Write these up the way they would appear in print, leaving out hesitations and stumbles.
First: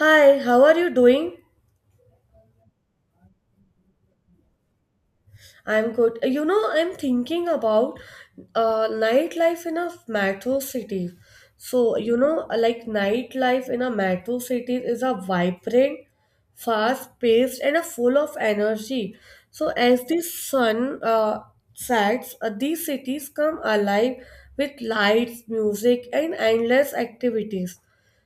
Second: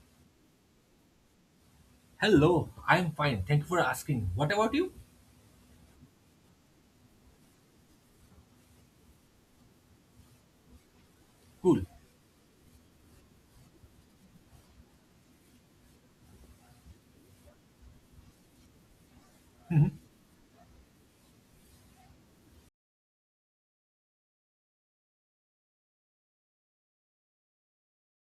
Hi, how are you doing? Hello, I'm fine. Thank you for asking. What about you? I'm good. You know, I'm thinking about nightlife in a metro city. Cool. So, you know, like nightlife in a metro city is a vibrant, fast-paced, and a full of energy. So, as the sun sets, these cities come alive with lights, music, and endless activities.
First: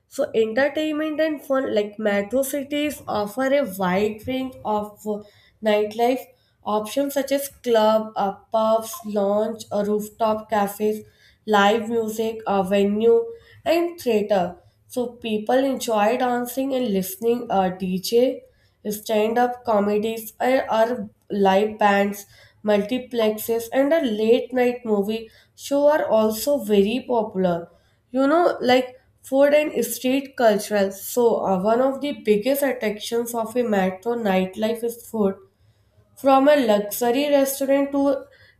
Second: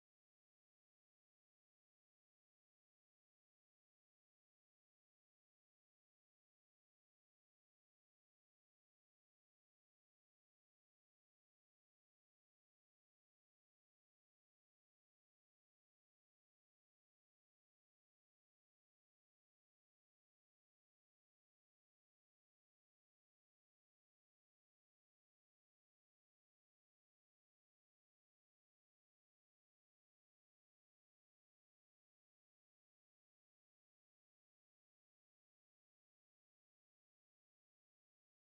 So, entertainment and fun, like metro cities, offer a wide range of nightlife options such as club, pubs, lounge, rooftop cafes, live music, a venue, and theater. So, people enjoy dancing and listening DJ stand-up comedies or are live bands multiplexes and a late night movie show are also very popular, you know, like food and street culture. So one of the biggest attractions of a metro nightlife is food, from a luxury restaurant to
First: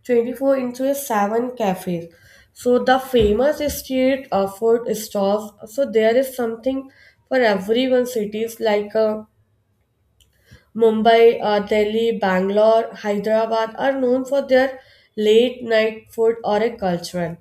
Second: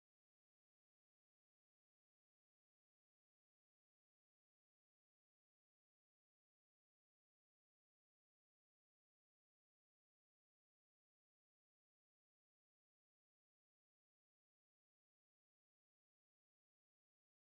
24 into a 7 cafe, so the famous street food stalls. So there is something for everyone. Cities like a Mumbai, Delhi, Bangalore, Hyderabad are known for their late night food or a cultural.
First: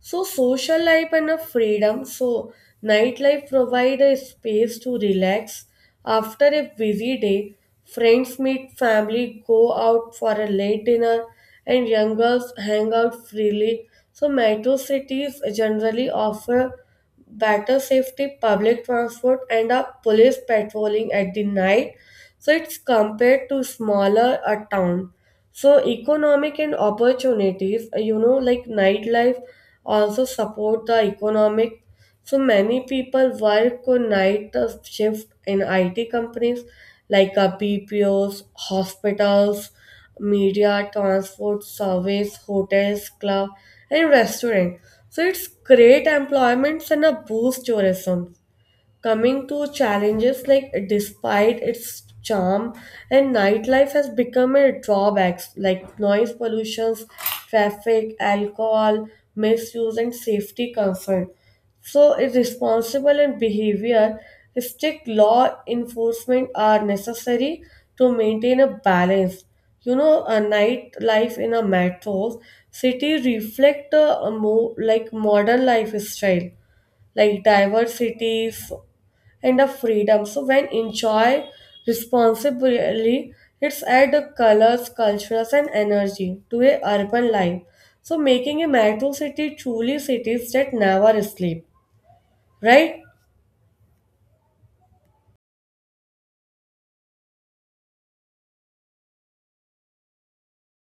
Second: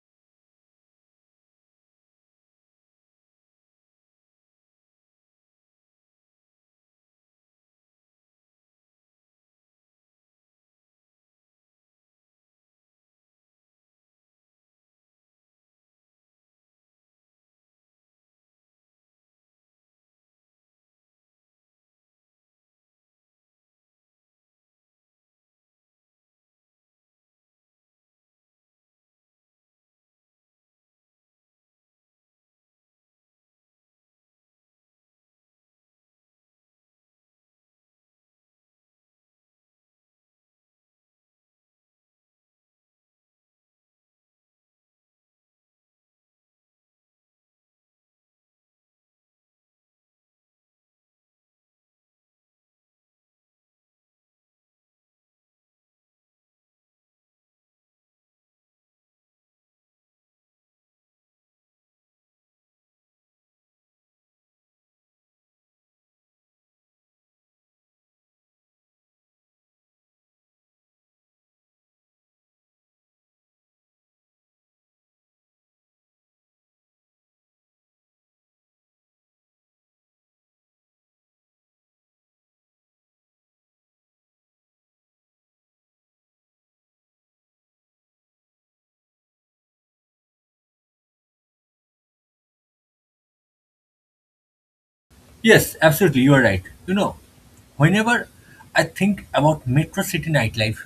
So social life and a freedom. So nightlife provide a space to relax after a busy day. Friends meet, family go out for a late dinner, and young girls hang out freely. So metro cities generally offer better safety, public transport, and a police patrolling at the night. So it's compared to smaller a town. So economic and opportunities, you know, like nightlife also support the economic. So many people work on night shift in IT companies like BPOs, hospitals, media, transport, service, hotels, club, and restaurant. So it's create employments and a boost tourism. Coming to challenges, like despite its charm, and nightlife has become a drawback, like noise pollution, traffic, alcohol, misuse, and safety concern. So, irresponsible and behavior, strict law enforcement are necessary to maintain a balance. You know, a nightlife in a metro city reflect a more like modern lifestyle, like diverse cities and of freedom. So when enjoy responsibly, it's add the colors, cultures, and energy to a urban life. So making a metro city truly cities that never sleep, right? Yes, absolutely. You are right. You know, whenever I think about metro city nightlife,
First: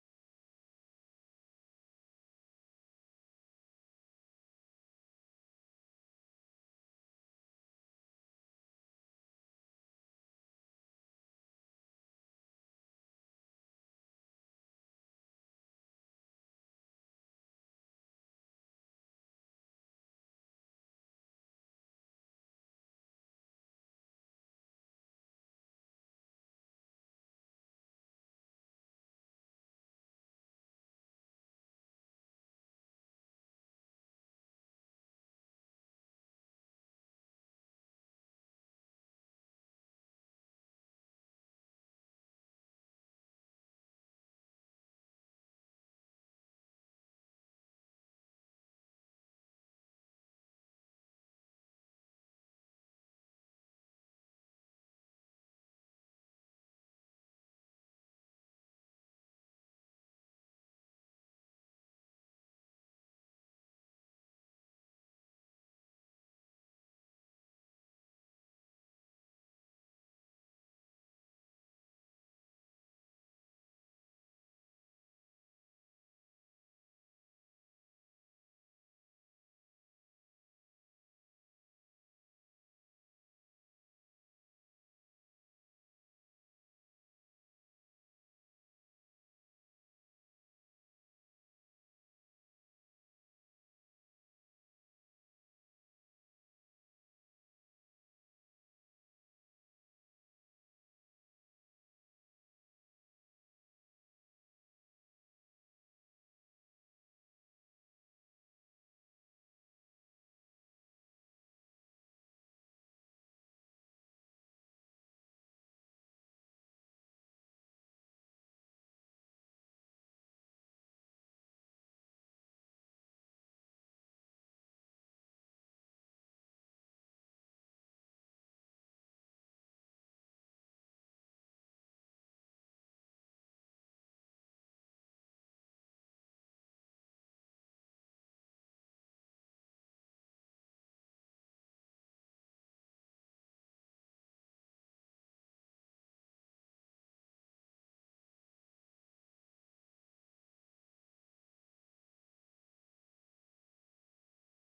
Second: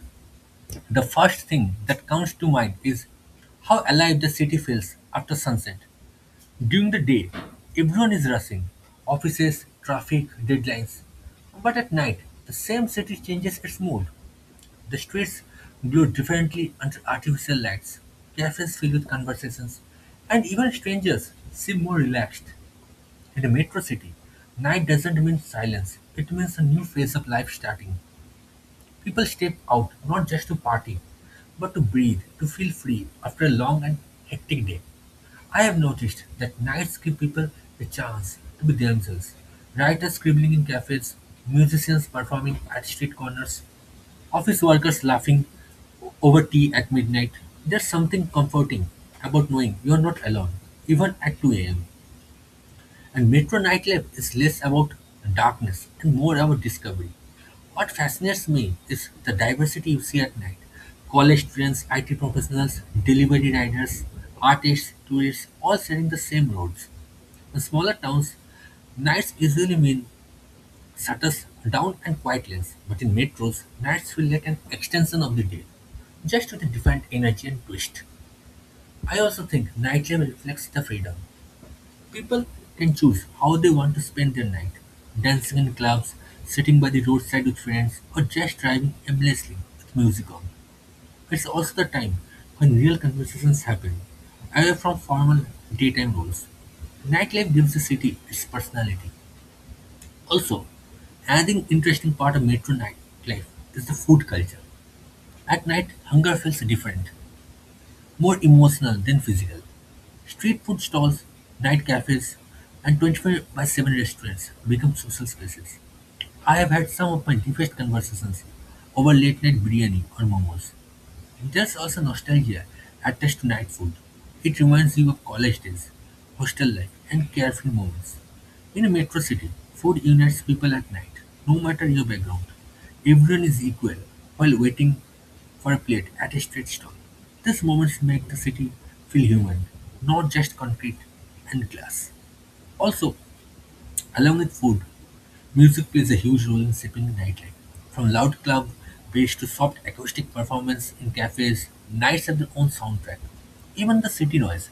the first thing that comes to mind is how alive the city feels after sunset. During the day, everyone is rushing offices, traffic, deadlines. But at night, the same city changes its mood. The streets glow differently under artificial lights, cafes filled with conversations, and even strangers seem more relaxed. In a metro city, night doesn't mean silence, it means a new phase of life starting. People step out not just to party, but to breathe, to feel free after a long and hectic day. I have noticed that nights give people the chance to be themselves. Writers scribbling in cafes, musicians performing at street corners, office workers laughing over tea at midnight. There's something comforting about knowing you're not alone, even at 2 a.m. And metro nightlife is less about darkness and more about discovery. What fascinates me is the diversity you see at night. College students, IT professionals, delivery riders, artists, tourists, all sharing the same roads. In smaller towns, nights usually mean shutters down and quiet lanes, but in metros, nights feel like an extension of the day, just with a different energy and twist. I also think nightlife reflects the freedom. People can choose how they want to spend their night, dancing in clubs, sitting by the roadside with friends, or just driving aimlessly with music on. It's also the time when real conversations happen, away from formal daytime rules. Nightlife gives the city its personality. Also, another interesting part of metro nightlife is the food culture. At night, hunger feels different more emotional than physical. Street food stalls, night cafes, and 24/7 restaurants become social spaces. I have had some of my deepest conversations over late night biryani or momos. There's also nostalgia attached to night food. It reminds you of college days, hostel life, and carefree moments. In a metro city, food unites people at night, no matter your background. Everyone is equal while waiting for a plate at a street stall. These moments make the city feel human, not just concrete and glass. Also, along with food, music plays a huge role in shaping nightlife, from loud club bass to soft acoustic performance in cafes. Nights have their own soundtrack. Even the city noise,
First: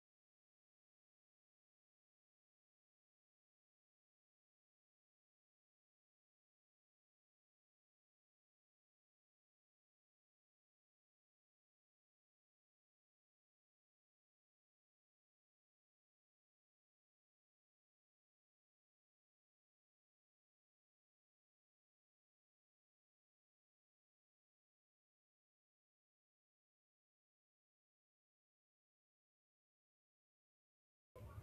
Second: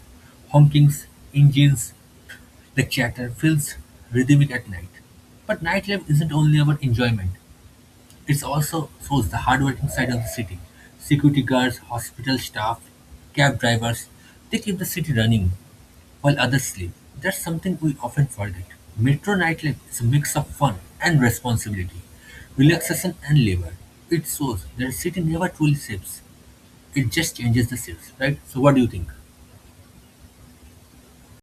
honkings, engines, the chatter feels rhythmic at night. But nightlife isn't only about enjoyment; it also shows the hardworking side of the city. Security guards, hospital staff, cab drivers—they keep the city running while others sleep. That's something we often forget. Metro nightlife is a mix of fun and responsibility, relaxation and labor. It shows that a city never truly sleeps. It just changes the shifts, right? So what do you think?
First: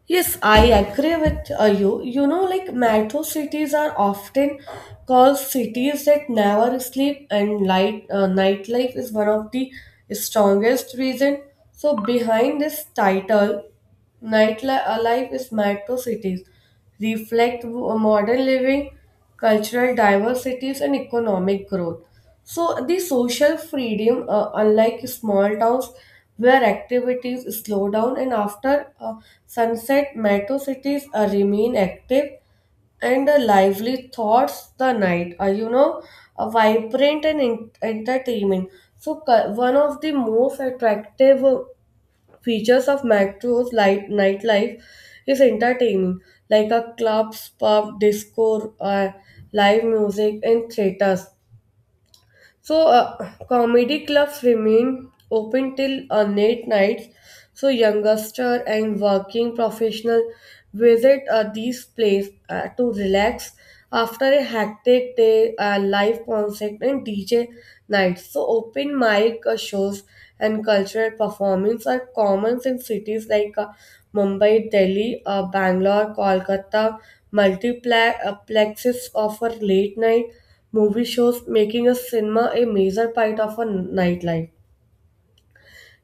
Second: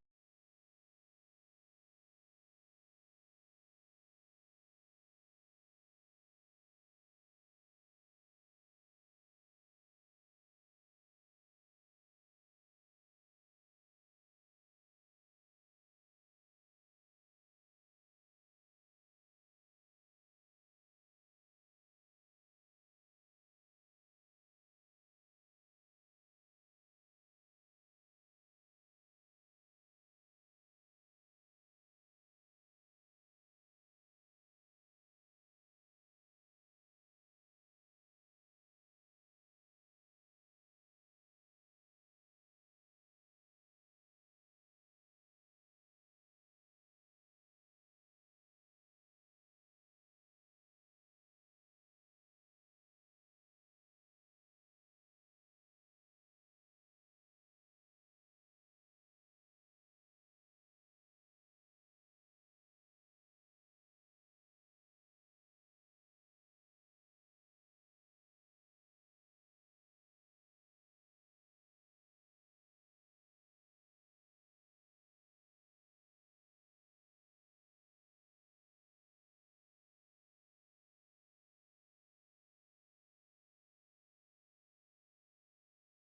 Yes, I agree with you. You know, like metro cities are often called cities that never sleep, and light nightlife is one of the strongest reason. So behind this title, nightlife is metro cities reflect modern living, cultural diversities and economic growth. So the social freedom, unlike small towns where activities slow down and after sunset, metro cities remain active and lively thoughts the night are, you know, a vibrant and entertainment. So one of the most attractive features of Macro's light nightlife is entertaining, like a clubs, pub, disco, live music, and theaters. So, comedy clubs remain open till late nights. So, youngster and working professional visit these places to relax after a hectic day, live concert and DJ nights. So, open mic shows and cultural performance are common in cities like Mumbai, Delhi, Bangalore, Kolkata. Multiplexes offer late night movie shows, making a cinema a major part of a nightlife,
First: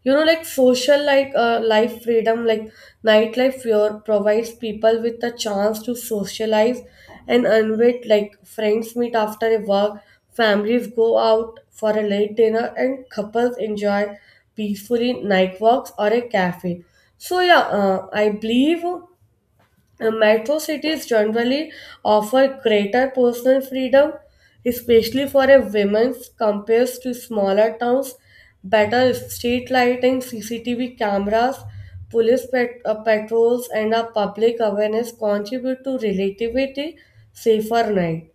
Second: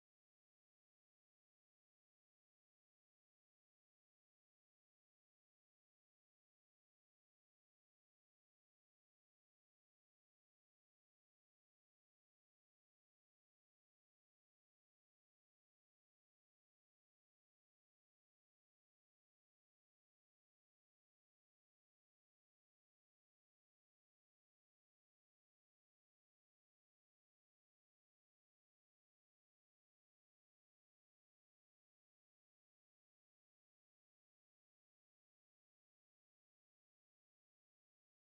you know, like social, like life freedom, like nightlife here provides people with the chance to socialize and unwed, like friends meet after a work, families go out for a late dinner, and couples enjoy peacefully night walks or a cafe. So yeah, I believe Metro cities generally offer greater personal freedom, especially for a women's compared to smaller towns. Better street lighting, CCTV cameras, patrols, and a public awareness contribute to relatively safer night.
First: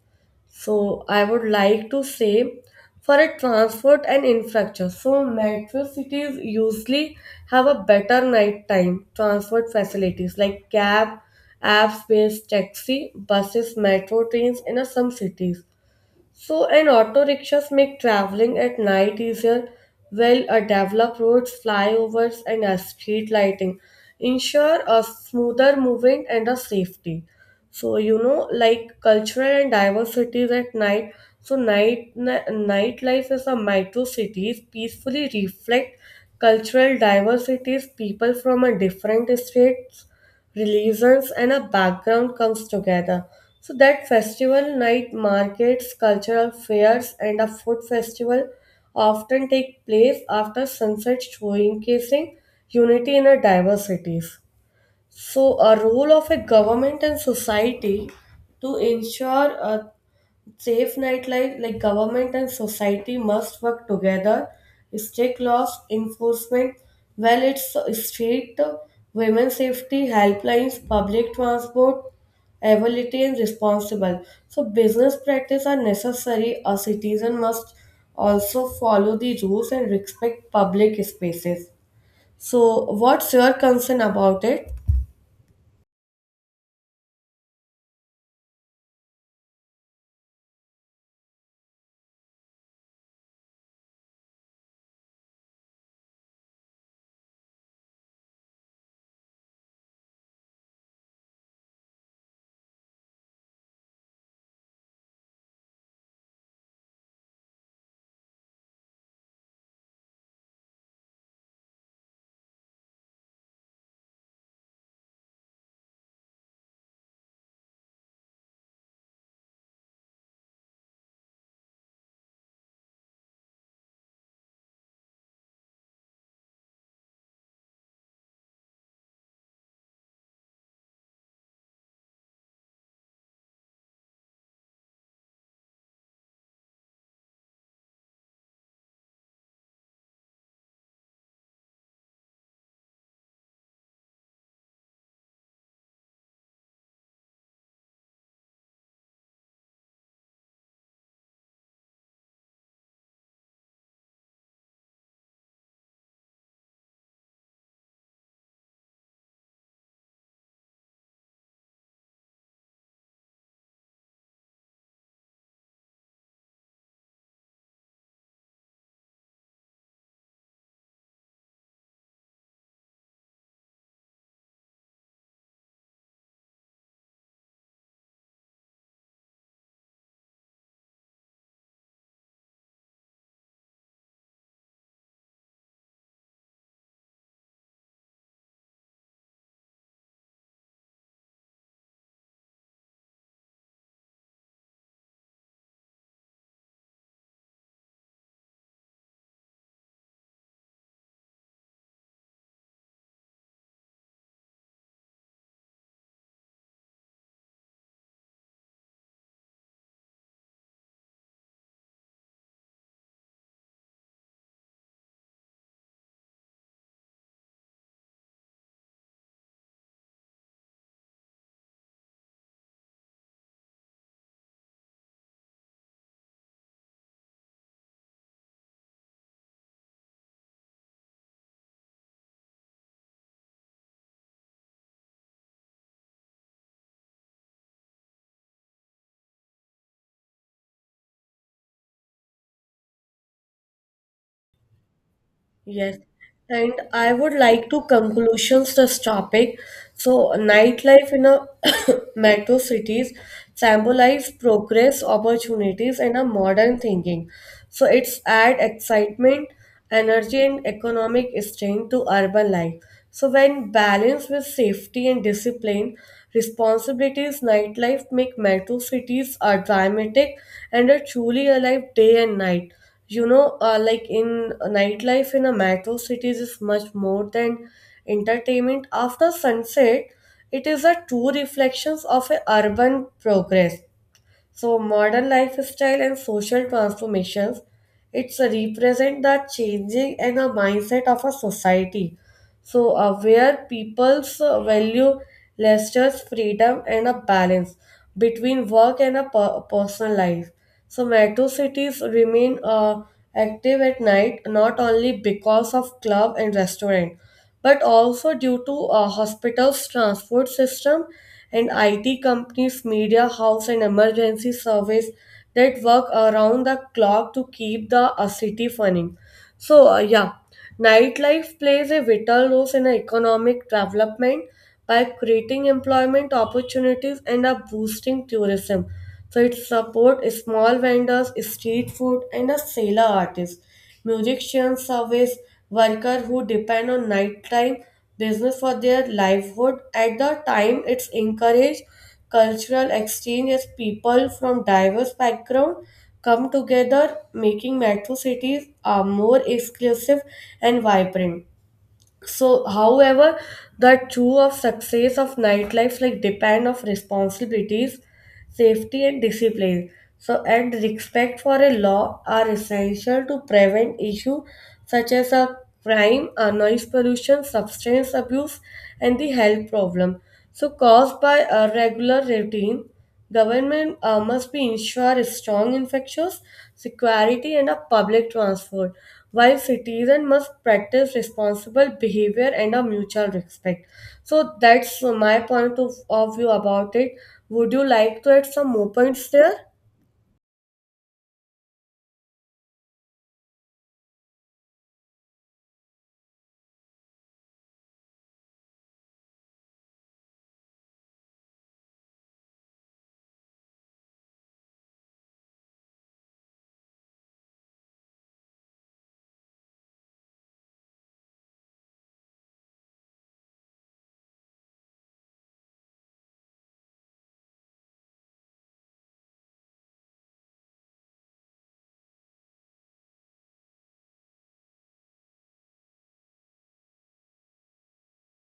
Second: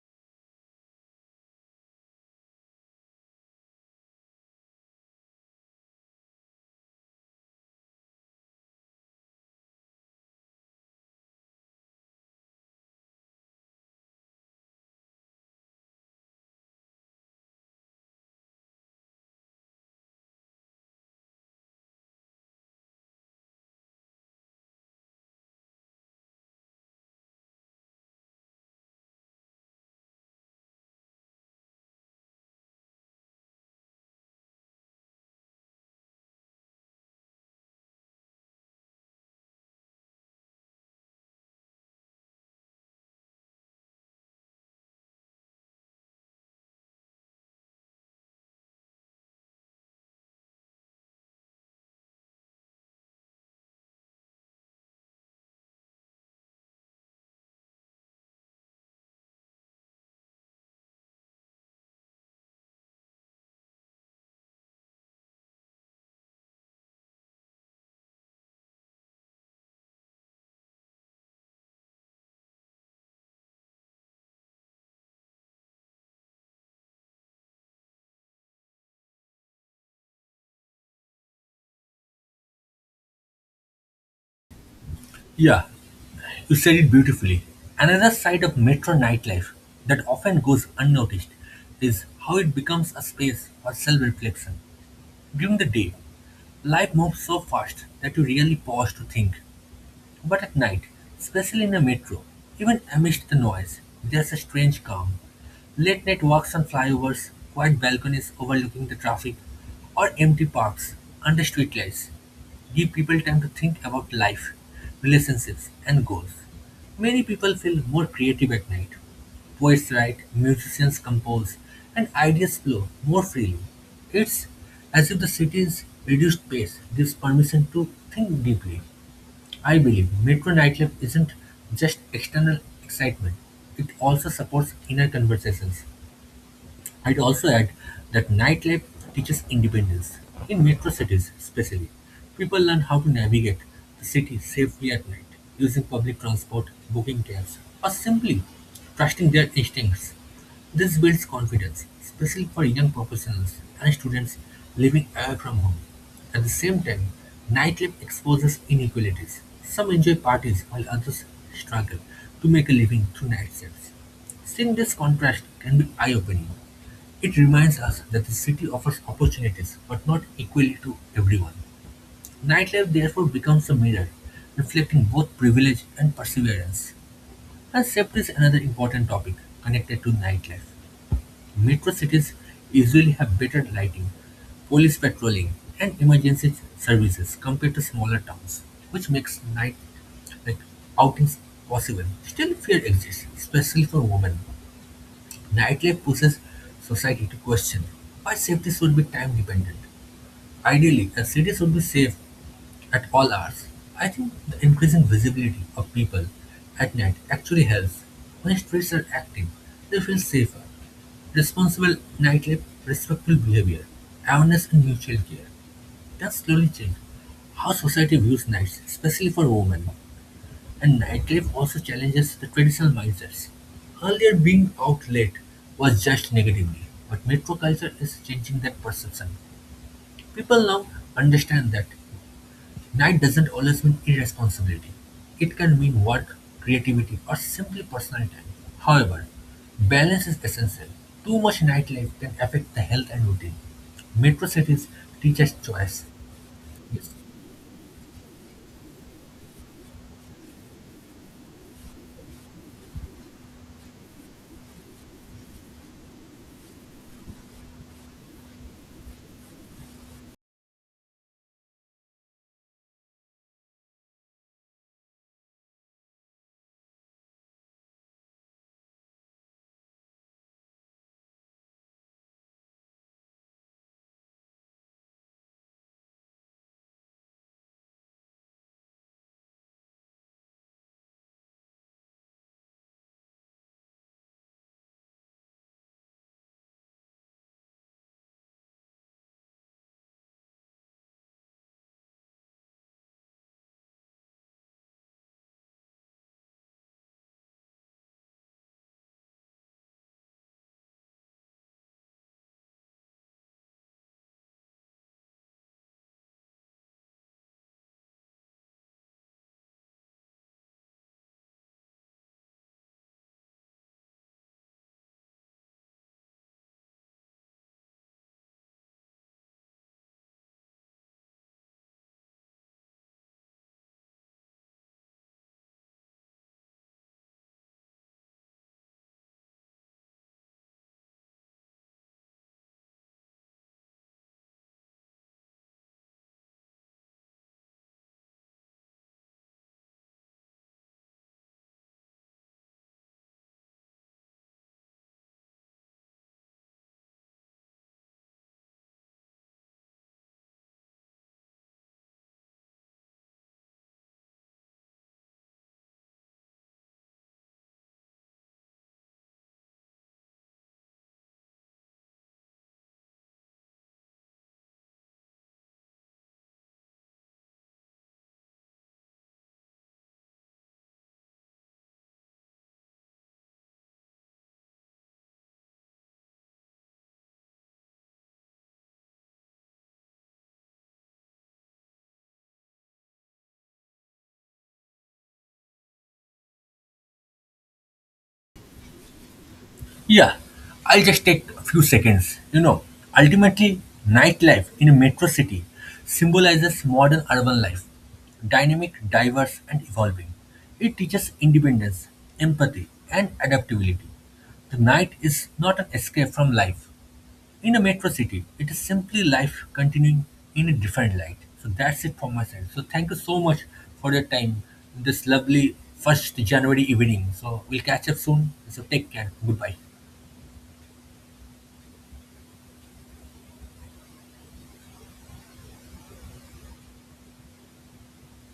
So I would like to say for a transport and infrastructure. So metro cities usually have a better nighttime transport facilities like cab, apps-based taxi, buses, metro trains in some cities. So and auto rickshaws make traveling at night easier, while developed roads, flyovers, and street lighting ensure a smoother movement and a safety. So you know, like cultural and diverse at night. So nightlife is a micro cities peacefully reflect cultural diversities. People from a different states, religions, and a background comes together. So that festival night markets, cultural fairs, and a food festival often take place after sunset, showcasing unity in our diversities. So, a role of a government and society to ensure a safe nightlife, like government and society must work together, strict laws enforcement, well, it's street women safety helplines, public transport, ability and responsible. So, business practice are necessary. A citizen must also follow the rules and respect public spaces. So, what's your concern about it? Yeah, you said it beautifully. Another side of metro nightlife that often goes unnoticed is how it becomes a space for self-reflection. During the day, life moves so fast that you really pause to think. But at night, especially in a metro, even amidst the noise, there's a strange calm. Late night walks on flyovers, quiet balconies overlooking the traffic, or empty parks under streetlights give people time to think about life, relationships, and goals. Many people feel more creative at night. Poets write, musicians compose, and ideas flow more freely. It's as if the city's reduced pace gives permission to think deeply. I believe metro nightlife isn't just external excitement, it also supports inner conversations. I'd also add that nightlife teaches independence. In metro cities, especially, people learn how to navigate the city safely at night, using public transport, booking cabs, or simply trusting their instincts. This builds confidence, especially for young professionals and students living away from home. At the same time, nightlife exposes inequalities. Some enjoy parties while others struggle to make a living through night sales. Seeing this contrast can be eye opening, it reminds us that the city offers opportunities, but not equally to everyone. Nightlife therefore becomes a mirror, reflecting both privilege and perseverance. And safety is another important topic connected to nightlife. Metro cities usually have better lighting, police patrolling, and emergency services compared to smaller towns, which makes night like outings possible. Still, fear exists, especially for women. Nightlife pushes society to question why safety should be time dependent. Ideally, a city should be safe at all hours. I think the increasing visibility of people at night actually helps. When streets are active, they feel safer. Responsible nightlife, respectful behavior, awareness, and mutual care can slowly change how society views nights, especially for women. And nightlife also challenges the traditional mindsets. Earlier, being out late was judged negatively, but metro culture is changing that perception. People now understand that night doesn't always mean irresponsibility, it can mean work, creativity, or simply personal time. However, balance is essential. Too much nightlife can affect the health and routine. Metro cities teach us Yes, choice. and I Yes. would like to conclusions this topic. So, nightlife in a metro cities symbolize progress, opportunities, and a modern thinking. So, it's add excitement, energy, and economic strength to urban life. So, when balanced with safety and discipline, responsibilities, nightlife make metro cities a dramatic and a truly alive day and night. You know, like in nightlife in a metro cities is much more than entertainment after sunset. It is a true reflections of a urban progress. So modern lifestyle and social transformations, it's a represent the changing and the mindset of a society. So, where people's value Lester's freedom and a balance between work and a personal life. So, metro cities remain active at night not only because of club and restaurant, but also due to hospitals, transport system, and IT companies, media house, and emergency service that work around the clock to keep the city running. So, yeah, nightlife plays a vital role in our economic development by creating employment opportunities and are boosting tourism. So, it supports small vendors, street food, and a sailor artist, musicians, service worker who depend on nighttime business for their livelihood. At the time, it's encouraged cultural exchange as people from diverse backgrounds come together, making metro cities more exclusive and vibrant. So however, the true of success of nightlife, like depend of responsibilities, safety and discipline, so and respect for a law are essential to prevent issue such as a crime, a noise pollution, substance abuse, and the health problem, so caused by a regular routine. Government must be ensure strong infectious security and a public transport, while citizens must practice responsible behavior and a mutual respect. So that's my point of view about it. Would you like to add some more points there? Yeah, I'll just take a few seconds. You know, ultimately, nightlife in a metro city symbolizes modern urban life, dynamic, diverse, and evolving. It teaches independence, empathy, and adaptability. The night is not an escape from life. In a metro city, it is simply life continuing in a different light. So that's it from my side. So thank you so much for your time this lovely first January evening. So we'll catch up soon. So take care. Goodbye.